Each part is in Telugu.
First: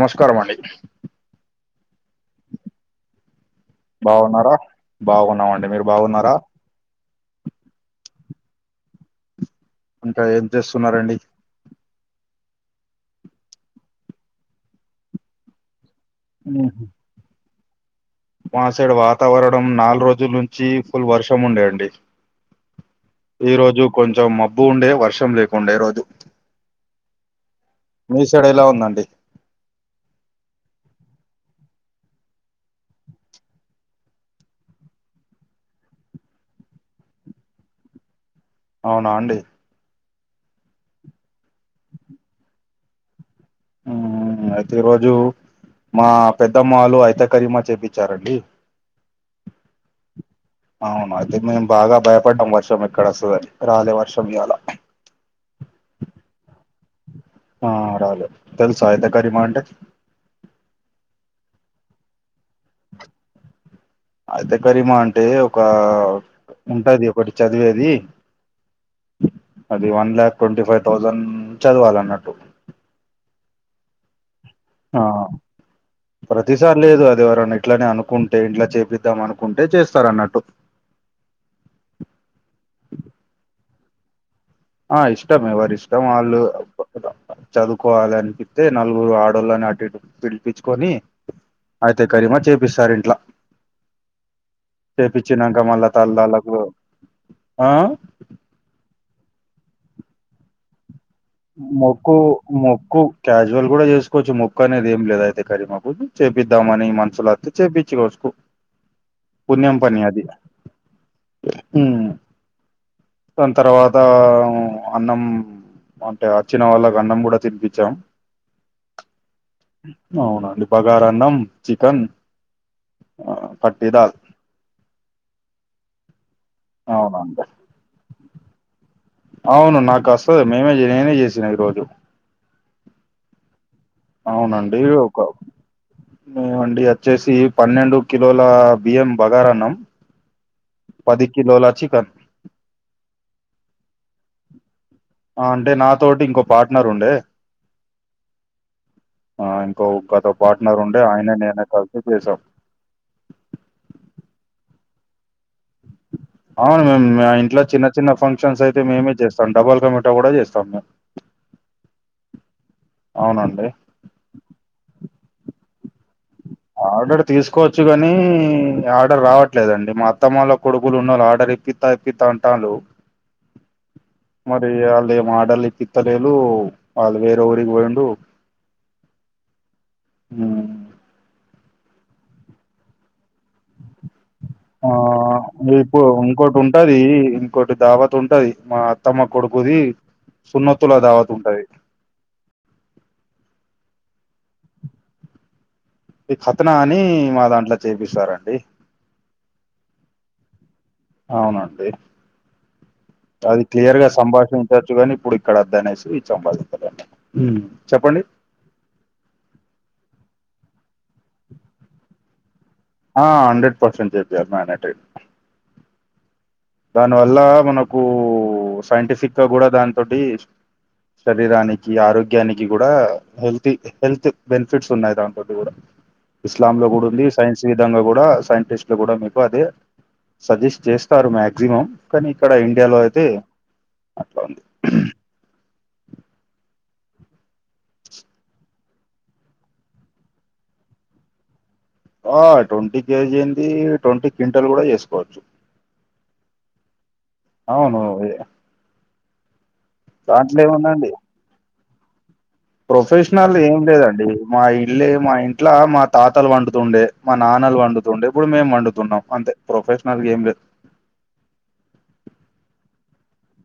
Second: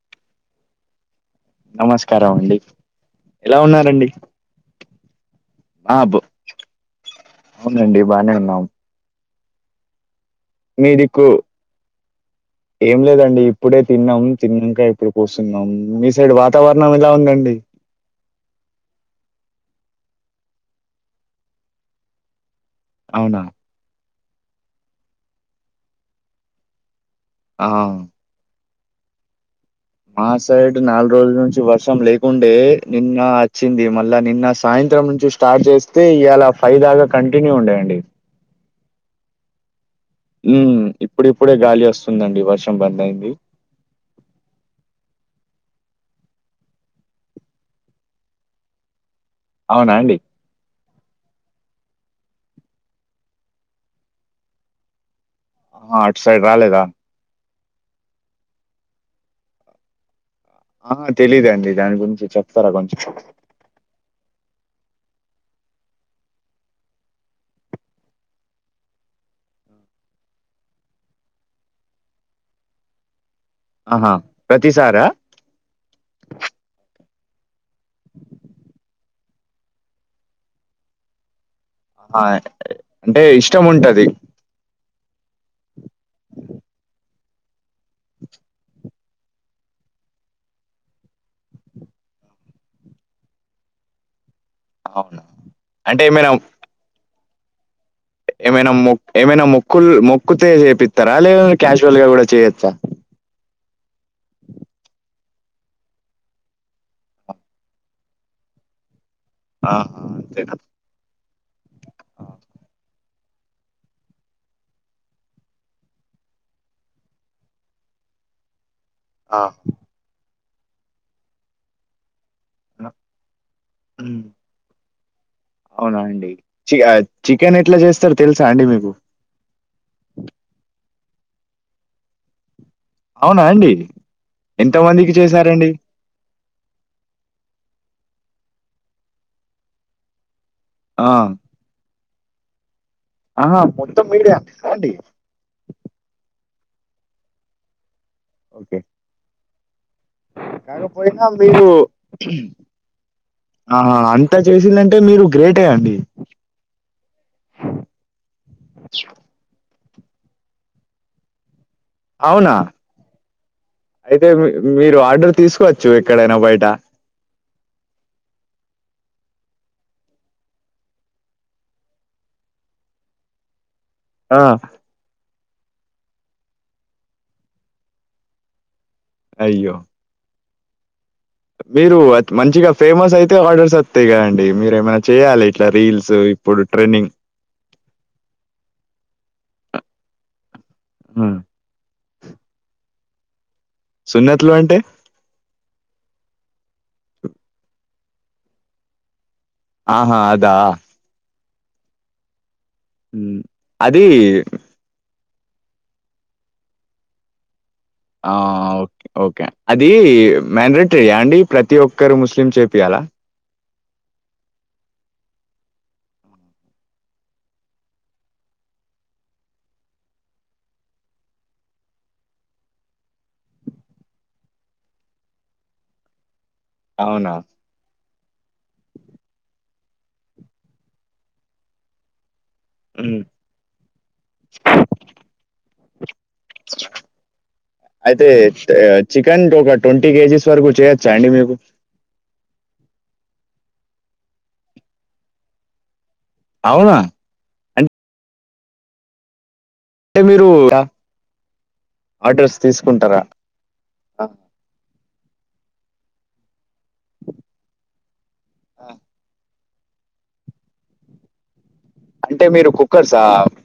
నమస్కారం అండి నమస్కారం అండి ఎలా ఉన్నారు బాగున్నారా బాగున్నామండి మీరు ఆ బు బాగున్నారా అవునండి బానే ఉన్నాం ఇంకా ఏం మీ చేస్తున్నారండి దిక్కు ఏం లేదండి ఇప్పుడే తిన్నాం తిన్నాక ఇప్పుడు కూర్చున్నాం మీ సైడ్ వాతావరణం ఎలా ఉందండి మా సైడు వాతావరణం నాలుగు రోజుల నుంచి ఫుల్ వర్షం ఉండే అండి అవునా ఈ రోజు కొంచెం మబ్బు ఉండే వర్షం లేకుండే ఈ రోజు ఆ మీ సైడ్ ఎలా ఉందండి మా సైడ్ నాలుగు రోజుల నుంచి వర్షం లేకుండే నిన్న వచ్చింది మళ్ళా నిన్న సాయంత్రం నుంచి స్ స్టార్ట్ చేస్తే ఇవాలా ఫై దాగా కంటిన్యూ ఉండేయండి అవునా అండి ఉ ఇప్పుడు ఇప్పుడే గాలి వస్తుందండి వర్షం బంద్ అయింది అయితే ఈ రోజు మా పెద్దమ్మ వాళ్లు అఐతే కలీమా చేపించారండి అవునా అండి అవును అయితే మేము బాగా భయపడ్డాం వర్షం ఎక్కడ వస్తుందొ అని రాలే వర్షం ఇయలా ఆ అట్ సైడ్ రాలేదా ఆ రాలే తెలుస అయితే కలీమ అంటే ఆ తెలీదాండి దాని గురించి చెప్తారా కొంచెం అయితే కలిమా అంటే ఒక ఉంటది ఒకటి చదివేది అది one lakh twenty five thousand చదవాలి అన్నట్టు ఆహా ఆ ప్రతిసారా ప్రతిసారి లేదు అది ఎవరన్నా ఇట్లనే అనుకుంటే ఇంట్లా చేపిద్దాం అనుకుంటే చేస్తారు అన్నట్టు ఆ అంటే ఇష్టం ఉంటది ఆ ఇష్టమే ఎవరి ఇష్టం వాళ్ళు చదువుకోవాలి అనిపిస్తే నలుగురు ఆడోళ్ళని అటు ఇటు పిలిపించుకొని అయితే కరీమా చేపిస్తారు ఇంట్లా అవునా! చేపచ్చినాక మల్ల అంటే ఏమైనా తల్లాళ్లకు ఆ ఏమైనా మొ ఏమైనా మొక్కులు మొక్కుతే చేపిస్తారా లేద క్యాషువల్ గా మొక్కు కూడ చేయోచ్చా మొక్కు క్యాజువల్ కూడా చేసుకోవచ్చు మొక్కు అనేది ఏం లేదు అయితే కరిమాకు చేయిద్దామని మనసులు వత్తే చేపించుకోవచ్చు [inaudible] పుణ్యం ఆహా! పని అది అంతేనా? ఉ దాని తర్వాత అన్నం అంటే వచ్చిన వాళ్ళకి అన్నం కూడా తినిపించాం ఆ అవునా అండి బగార అన్నం చికెన్ పట్టిదాలు హ్మ్. అవునా అండి చి అవునండి చికెన్ ఎట్లా చేస్తారో తెలుసా అండి మీకు అవును నాకు అస్తది మేమే నేనే చేసినా ఈ రోజు అవునా అండి ఎంత మందికి చేశారండి మేము అండి వచ్చేసి పన్నెండు కిలోల బియ్యం బగారా అన్నం ఆ! పది కిలోలా చికేన్ ఆహా మొత్తం మీరే వండినారా అండి అంటే నాతోటి ఇంకో పార్ట్నర్ ఉండే ఓకే ఆ ఇంకో గత పార్ట్నర్ ఉండే కాకపోయినా ఆయన మీరు నేనే కలిసి చేసాం ఆహా అంతా చేసిందంటే మీరు గ్రేటే అండి అవును మేము మా ఇంట్లో చిన్న చిన్న ఫంక్షన్స్ అయితే మేమే చేస్తాం డబల్ కమిటా కూడా చేస్తాం మేము అవునా అవునండి అయితే మీ మీరు ఆర్డర్ తీసుకోవచ్చు ఎక్కడైనా బయట ఆర్డర్ తీసుకోవచ్చు కాని ఆర్డర్ రావట్లేదండి మా అత్తమ్మ వాళ్ళ కొడుకులు ఉన్నారు ఆర్డర్ ఇప్పి త ఇప్పిత్త అంటాండు ఆ! మరి వాళ్లేమో ఆర్డర్ ఇప్పిత్త లేదు వాళ్ళు వేరే ఉరికి పోయిండ్రు అయ్యో ఉ మీరు మంచిగా ఫేమస్ అయితే ఆర్డర్స్ త్తయీ కదండి మీరు ఆ ఏమైన్న చేయ్యాలి ఇట్లా రీల్స్ ఇప్పుడు ట్రెండింగ్ కోటి దావత్ ఉంటది మా అత్తమ్మ కొడుకుది సున్నతుల దావత్ హ్మ్. ఉంటది సున్నతలు అంటే ఈ కతనా అని మా దాంట్లో చేపిస్తారు అండి ఆహా అదా అవునండి అది క్లియర్గా సంభాషించ చ్చు గాని ఇప్పుడు ఇక్కడ వద్దు అనేసి సంభాషించలే ఆ ఓకే ఓకే అది [unintelligible] ప్రతి ఒక్కరు ముస్లిం చెపియాలా ఆ హండ్రెడ్ పర్సెంట్ చెపియాలి మానేటై దానివల్ల మనకు సైంటిఫిక్ గా కూడా దాని తోటి శరీరానికి ఆరోగ్యానికి కూడా హెల్త్ హెల్త్ బెనిఫిట్స్ ఉన్నాయి దాంతోటి కూడా ఇస్లామ్ లో కూడా ఉంది అవునా? సైన్స్ సిధంగా కూడా సైంటిస్ట్లు కూడా మీకు అది సజెస్ట్ చేస్తారు మాక్సిమం కానీ ఇక్కడ ఇండియాలో హ్మ్. అయితే అట్లా ఉంది అయితే చికెన్ ఒక ట్వంటీ కేజీస్ వరకు చేయొచ్చా అండి మీకు ఆ ట్వంటీ కేజీ ఏంది ట్వంటీ క్వింటల్ కూడా చేసుకోవచ్చు అవునా అవును అంటే ఇగ దాంట్లో ఏముందండి అడ్రస్ తీస్ ప్రొఫెషనల్ ఏం లేదండి మా ఇళ్లే మా ఇంట్లో మా తాతలు వన్డుతుండె మా నాన్నలు వండు తుండే ఇప్పుడు మేము ఆ! వన్డుతున్నాం అంతే ప్రొఫెషనల్ గేమ్లెద్ అంటే మీరు కుక్కర్సా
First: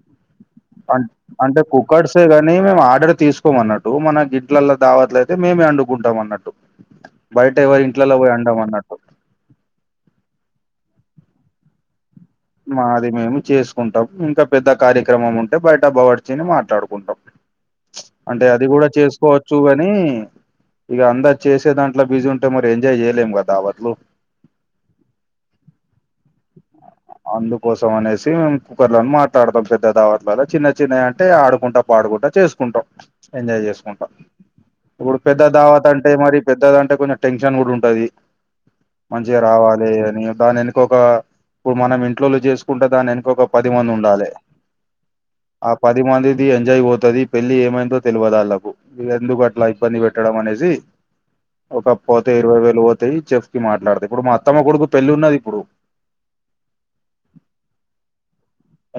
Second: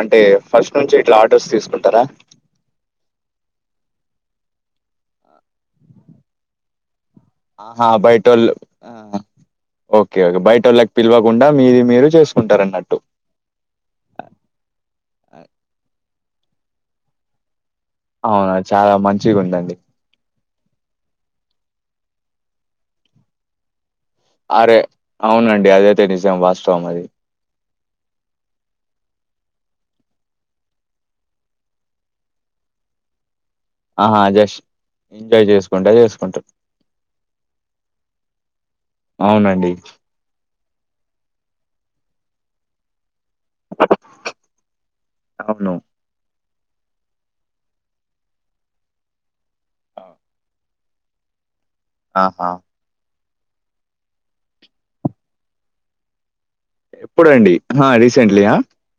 అంటే ఫస్ట్ నుంచి ఇట్లా ఆర్డర్స్ అంటే తీసుకుంటారా కుక్కర్సే మేము ఆర్డర్ తీస్కోమన్నట్టు మన గిట్లల దావత్లైతే మేమే అండుకుంటమ్ అన్నట్టు బయట ఎవరి ఆహా! ఇంట్లల పోయ్ బయటోళ్ళు వండమన్నట్టు ఆ! ఓకే బయటోళ్ళక్ పిలవకుండా మీది మీరు చేస్ మాది మేము చేసుకుంటాం ఇంకా పెద్ద కార్యక్రమం ఉంటే బయట బవర్చని మాట్లాడుకుంటమ్ అంటే అవునా! అది కూడా చాలా చేసుకోవచ్చు మంచిగుందండి. గాని ఇగ అందర్ చేసె దాంట్లో బిజీ ఉంటే మరి ఎంజాయ్ చేయలేం కదా వట్లు అరే అవునండి అదైతే నిజం వాస్తవం అది అందుకోసం అనేసి మేము కుక్కర్లన్ మాట్లాడ్తాం పెద్ద దావత్లల్ల చిన్న చిన్నవి అంటే ఆడుకుంటా పాడుకుంట చేసుకుంటాం ఎంజాయ్ చేస్ ఆహా! జస్ట్ ఇప్పుడు పెద్ద ఎంజాయ్ దావత చేసుకుంటా అంటే మరి చేసుకుంటారు. పెద్దదన్టే కొంచెం టెన్షన్ కూడా ఉంటది మంచిగా అవునండి. రావాలి అని దాని వెనక ఒక ఇప్పుడు మనం ఇంట్లోలో చేసుకుంట దాని ఎనక ఒక పది మంది ఉండాలి ఆ అవును. పది పది మందిది ఎంజాయ్ పోతది పెళ్లి ఏమైందో తెల్వద్ వాళ్లకు ఎందుక ఇలా ఇబ్బంది పెట్టడం అనేసి ఒక పోతే ఆహా! ఇరవై వేలు పోతాయి చెప్ మాట్లాడత ఇప్పుడు మా అత్తమ్మ కొడుకు పెళ్లి ఉన్నది ఇప్పుడు ఎప్పుడండి హా రీసెంట్లీయా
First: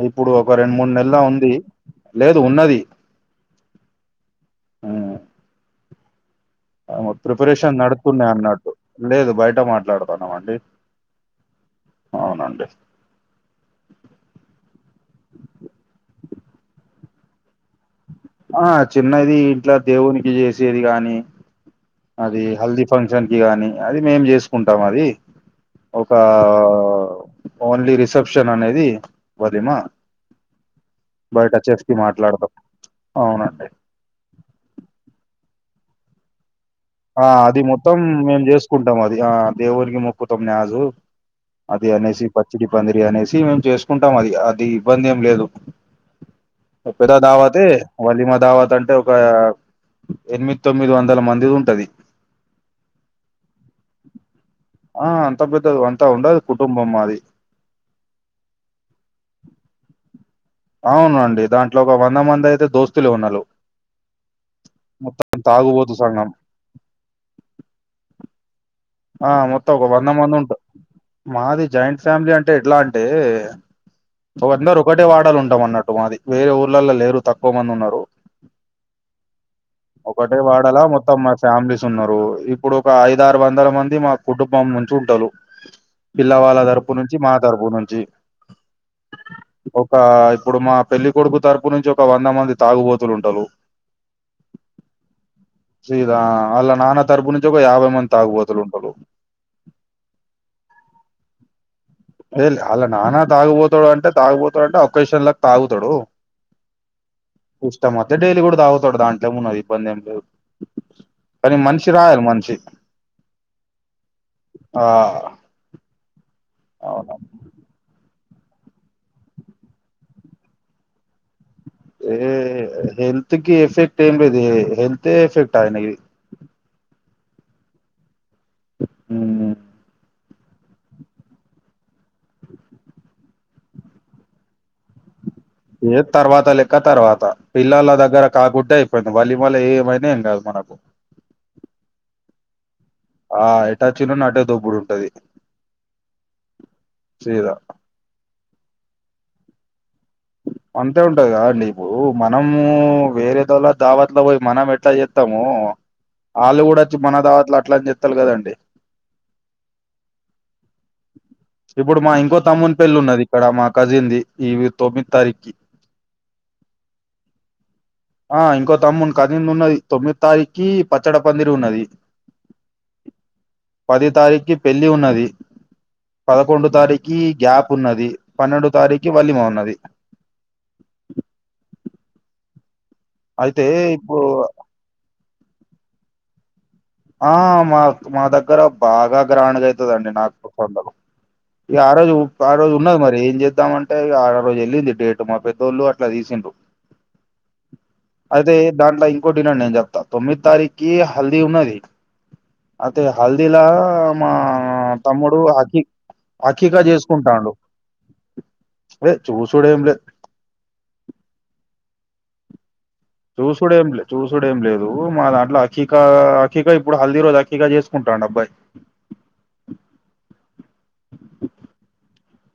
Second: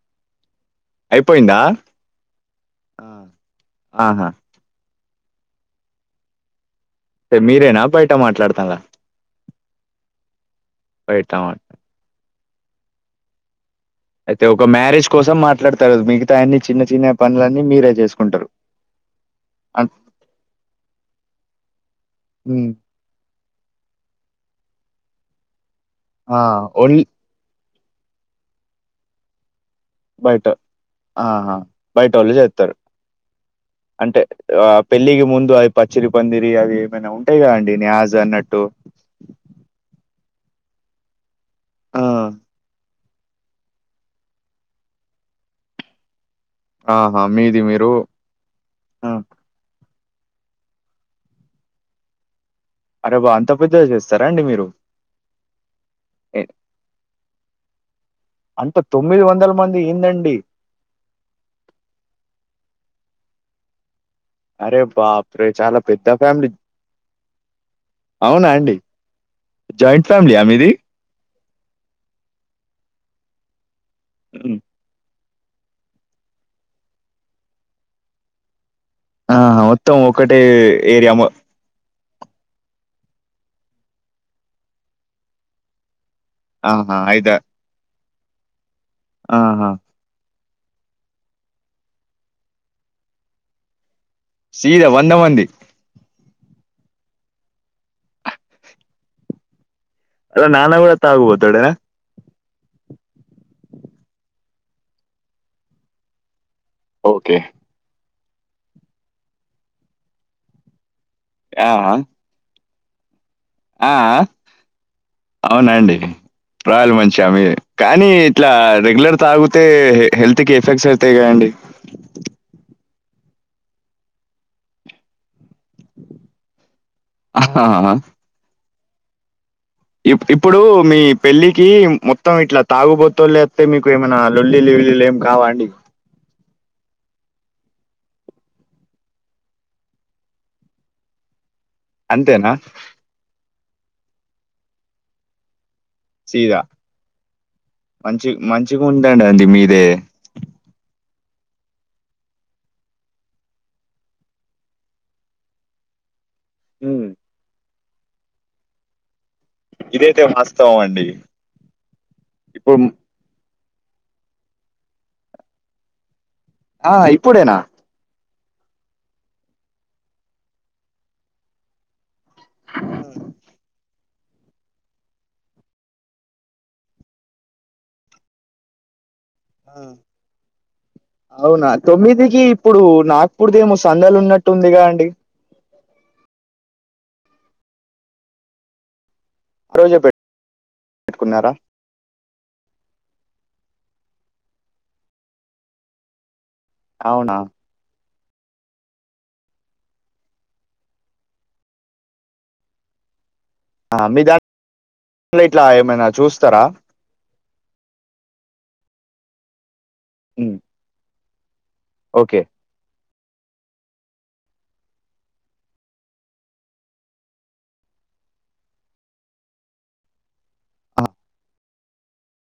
ఇప్పుడు ఒక రెండు మూడు నెలా ఉంది లేదు ఉన్నది ఆ! ఆహా అంటే ప్రిపరేషన్ మీరేనా బయట నడుతున్నాయ్ అన్నట్టు మాట్లాడతాన్లా? లేదు బయట మాట్లాడుతున్నామన్డి బయటాయ్ అవునండి అయితే ఒక మ్యారేజ్ కోసం మాట్లాడతారు మిగతా యన్ని చిన్న చిన్న పనులన్నీ మీరే చేస్ ఆ చిన్నది ఇంట్లా దేవునికి చేసేది కాని అది హ్మ్. హల్ది ఫంక్షన్ కి గానీ అది మేము చేసుకుంటాం అది ఒక ఆ! ఓన్లీ ఓన్లీ రిసెప్షన్ అనేది వదిమా బయట ఆహా బయటోళ్లు మాట్లాడతాం చేత్తరు అవునండి అంటే ఆ పెళ్ళికి ముందు అది పచ్చిరి పందిరి అది ఆ అది మొత్తం మేము చేసుకుంటాం అది ఆ దేవునికి మొక్కుతమ్ నాజు అది ఆ అనేసి పచ్చిడి పందిరి అనేసి మేము చేసుకుంటాం అది అది ఇబ్బంది ఏం లేదు పెద్ద ఆహా మీది దావతే మీరు వలిమా దావాత్ అంటే ఒక ఆ ఎనిమిద్ తొమ్మిద్ వందల మందిది ఉంటది అరే వ అంత పెద్దగా చేస్తారా అండి మీరు ఆ అంతా పెద్దద్ అంతా ఉండదు ఏ, కుటుంబం మాది అంత తొమ్మిది వందల మంది ఏందండి అవునండి దాంట్లో ఒక వంద మంది అయితే దోస్తులే ఉన్నరు అరే బాపు రే చాలా తాగుబోతు పెద్ద సంఘం ఫ్యామిలీ అవునాన్డి ఆ మొత్తం ఒక వంద మంది వుంటర్ మాది జాయింట్ ఫ్యామిలీ అంటే ఎట్లా అంటే ఉమ్. ఒకందరు ఒకటే వాడలు ఉంటాం అన్నట్టు మాది వేరే ఊర్లల్లో లేరు తక్కువ మంది ఉన్నారు ఆహా మొత్తం ఒకటే వాడాల ఏరియా మొత్తం మొ మా ఫ్యామిలీ తున్నారు ఇప్పుడు ఒక ఐదారు వందల మంది మా కుటుంబం నుంచి ఉంటలు పిల్లవాళ్ళ తరపు ఆహా నుంచి మా అయితే తరపు నుంచి ఆహా ఒక ఇప్పుడు మా పెళ్లి కొడుకు తరపు నుంచి ఒక వంద మంది తాగుబోతులు ఉంటారు సీద వంద మంది సీదా ఆళ్ళ నాన్న తరుపునుంచి ఒక యాభై మంది తాగుబోతులు ఉంటలు ఆళ్ళ నాన్న గూడా తాగుబోతోడేనా లేద్లే అళ్ల నాన్న తాగుబోతోడు అంటే తాగుబోతోడంటే ఆ ఒక్క విషయం ల తాగుతాడు ఓకే ఇష్టమొస్తే డైలీ కూడా తాగుతాడు దాంట్లే మున్నది ఇబ్బంది ఏం లేదు కానీ ఆ మన్షి రా ఆయన మన్షి ఆ ఆ అవునండి [unintelligible] అవును మంచిగా మీవే కానీ ఇట్లా రెగ్యులర్ తాగుతే హెల్త్ కి ఎఫెక్ట్స్ అవుతాయి కదండి. ఏ హెల్త్కి ఎఫెక్ట్ ఏం లేదు ఏ హెల్తే ఎఫెక్ట్ అయినాయి అ హా ఊ ఇపు ఇప్పుడు మీ పెళ్లికి మొత్తం ఇట్లా తాగుబోతోళ్లే వత్తే మీకు ఏమైనా లొల్లి లిల్లీలు ఏం కావండి ఏ తర్వాత లెక్క తర్వాత పిల్లల దగ్గర కాకుట్టే [unintelligible] మళ్ళీ మళ్ళ ఏమైనా ఏం కాదు మనకు. అంతేనా. ఆ ఎటచ్చినోడ్ని అటే దొబ్బుడు ఉంటది సీదా సీదా మంచి మంచిగుందండి అండి మీదే అంతే ఉంటాది కదా అండి ఇప్పుడు మనము వేరే తోళ్ల దావత్లో పోయి మనం ఎట్లా చేస్తాము [inaudible] ఆళ్ళు కూడా అచ్చి హ్మ్. మన దావాత్ల అట్లానే చేత్తాలు కదండి ఇదైతే వాస్తవం అండి. ఇప్పుడు మా ఇంకో తమ్ముని ఇప్పుడు పెళ్లి ఉన్నది ఇక్కడ మా కజిన్ ది ఈవి తొమ్మిది తారీక్కి ఆ ఇప్పుడేనా ఆ ఇంకో తమ్మున్ కజిన్ దున్నది తొమ్మిది తారీక్కి పచ్చడ పందిరి ఉన్నది పది తారీక్కి పెళ్లి ఉన్నది. పదకొండు తారీక్కి గ్యాప్ ఉన్నది పన్నెండు తారీక్కి వలిమ ఆ! ఉన్నది. అవునా తొమ్మిదికి ఇప్పుడు నాక్ అయితే ఇప్పుడుదేమో సందలు ఇప్పుడు ఉన్నట్టుంది గదండి ఆ మా మా దగ్గర బాగా గ్రాండ్గా ఆ రోజే అయితదండి నాకు కొందలు పెట్టుకున్నారా? ఇగ ఆ రోజు పారోజు ఉన్నది మరి ఏం చేద్దాం అంటే ఇగ ఆ రోజు ఎళ్ళింది డేట్ మా పెద్దోళ్ళు అట్లా తీసిన్ అవునా అయితే దాంట్ల ఇంకోట్ ఇనండి నేన్ జెప్తా తొమ్మిది తారీక్కి హల్దీ ఉన్నది అదే హల్దిలా ఆ! మీ మా తమ్ముడు దాంట్లో ఇట్లా హకిగ్ ఏమైనా చూస్తారా? హాకీగ చేసుకుంటాడు లేద్ చూసుడు ఏం లేద్ ఉ ఓకే చూసుడేం లేదు చూసుడేం లేదు మా దాంట్లో అకిీక అఖీక ఇప్పుడు హల్దీ రోజు అకిీక చేసుకుంటాండబ్బాయి ఆ!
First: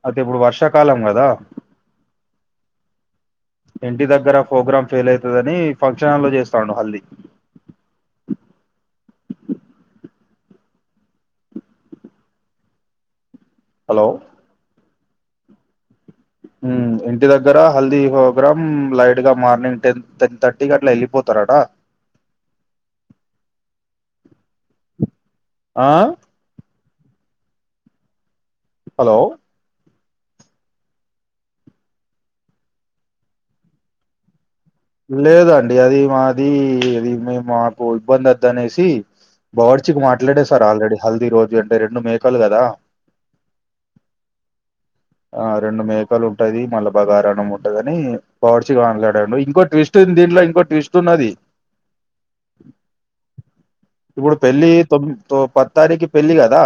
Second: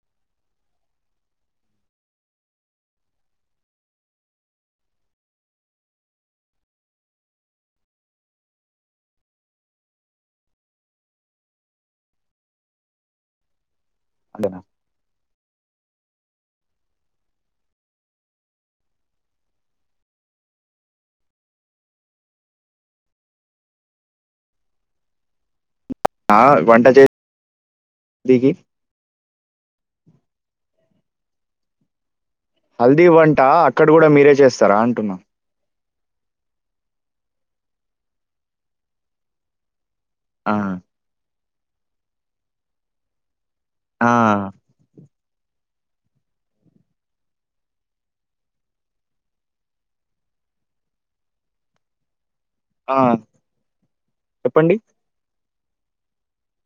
ఐతే ఇప్పుడు వర్షాకాలం గదా ఇంటి దగ్గర ఫొగ్రామ్ ఫెయిల్ అయతదని ఫంక్షన్ హాల్లో చేస్తాండు హళ్ది హలో అండేన ఉం ఇంటి దగ్గర హల్దీ హొగ్రమ్ లైట్ గా మార్నింగ్ టెన్ టెన్ థర్టీక్ అట్లా ఎళ్ళిపోతారట ఆ ఆ వంట చే నికి హలో హల్దీవ్ అంటా అక్కడ గూడా మీరే జేస్తారా లేదండి అది మాది ఇది మేం మాకు ఇబ్బందైతద్ అనేసి బావడ్చిక్ ఆ! మాట్లాడేసార్ ఆల్రెడీ హల్దీ రోజు అంటే రెండు మేకలు గదా ఆ ఆ రెండు మేకలుంటది మళ్ళ బగారన్నం ఉంటదని బావడ్చిగా అన్లడాడు ఇంకోటి ట్విస్ట్ ఉంద్ దీంట్లో ఇంకో ట్విస్ట్ ఉన్నది ఆ! ఇప్పుడు పెళ్లి చెప్పండి. తొం తో పత్తారికి పెళ్ళిగదా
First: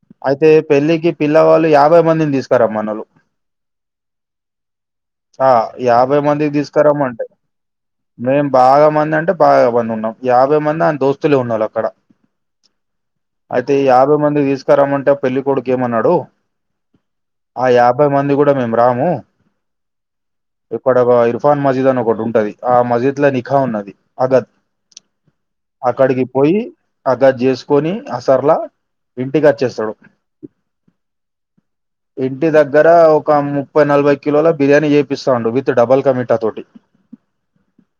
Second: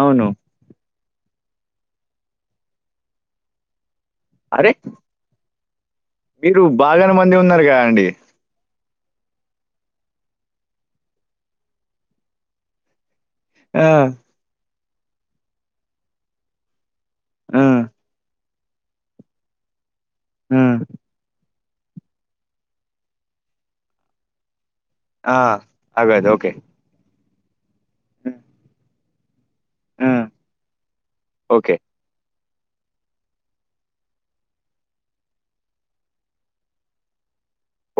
అవును. అయితే పెళ్ళికి పిల్లవాళ్ళు యాభై మందిన్ దీస్కరామ్మన్నోళ్ళు అరే ఆ యాభై మందిక్ మీరు దీస్ బాగానే మంది ఉన్నారుగా అండి మేం బాగా మందంటే బాగా మంది ఉన్నాం యాభై మంది ఆన్ దోస్తులే ఉన్నల్ అక్కడ అ... ఐతే యాభై మంది దీస్కరమ్మంటే పెళ్ళికొడుక్ ఏమన్నడు ఆ యాభై మంది గూడా మేం రాము ఆ! ఇక్కడ వ [unintelligible] తా మజీద్ అన్ ఒకటుంటది ఆ మజీద్ ల నిఖా ఉన్నది అగద్ ఆ! అక్కడికి అగదు. ఓకే. పోయి అదద్ జేస్కొని హ్మ్. అసర్లా ఇంటిక్ అచ్చేస్తాడు ఆ! ఓకే. ఇంటి దగ్గర ఒక ముప్పై నలభై కిలోల బిర్యానీ జేపిస్తాండు విత్ డబల్ కమి టతోటీ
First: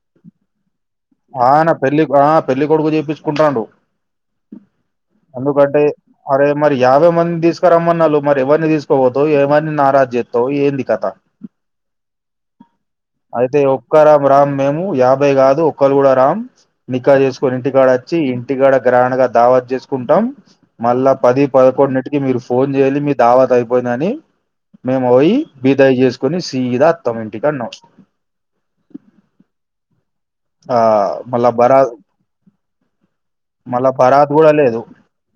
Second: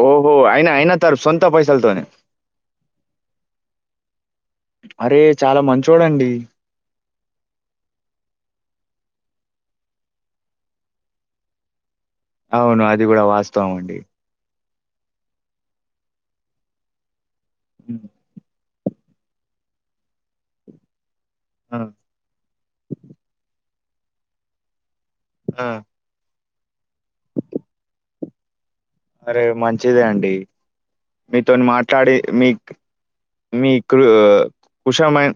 ఓహో! ఆయన ఆయన తరు సొంత ఆ నా పైసలతోనే. పెళ్ళిక్ ఆ పెళ్ళి కొడుకు జేపిచ్చుకుంటాండు అరే! చాలా ఎందుకంటే మంచోడండి. అరే మరి యాభై మందిస్కరమ్మన్నాళ్ళు మరి ఎవర్ని దీస్కోవోతవ్ ఎమన్ నారాజ్ జేత్తవు ఏంది కథ అవును అది గుడ ఐతే ఒక్కరాం రామ్ మేము యాభై గాదు ఒక్కళ్ గూడా రామ్ నిక్కా జేస్కొని ఇంటికాడ హ్మ్. వచ్చి ఇంటికాడ గ్రాండ్ గా దావత్ జేస్కుంటం మళ్ళా పది ఆ! పదకొండిన్నిటికి మీరు ఫోన్ జేయాలి మీ దావాత్ అయ్పోయిందని మేము వోయ్ ఆ! మిగ్తాయి జేస్కొని సీదా అత్తాం ఇంటికన్నోవ్ అరే మంచిదే అండి మళ్ళా మీతోన్ బరాత్ మాట్లాడి మీక్ మళ్ళా మీకు బరాత్ కూడా లేదు ఉషామైన్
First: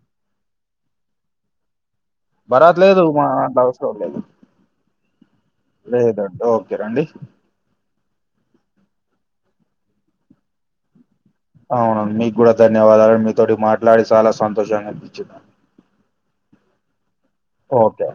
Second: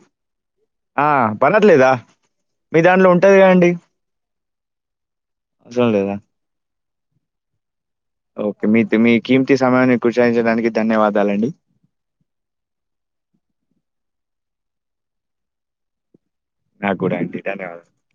ఆ పనట్లేదా భరాత్ మీ లేదు దాంట్లో ఉంటది మాక్ గదండీ. అవ్సరం లేదు అవసరం లేదా? లేదండి ఓకే రండి ఓకే మీతి మీకీమ్తి సమయాన్ని కుషాయించడానికి ధన్యవాదాలండి అవును మీగ్గూడా ధన్యవాదాలు మీతోటి మాట్లాడి సాలా సంతోషంగా అనిపించిందా నాగ్గూడా అండి ధన్యవాదాల్ ఓకే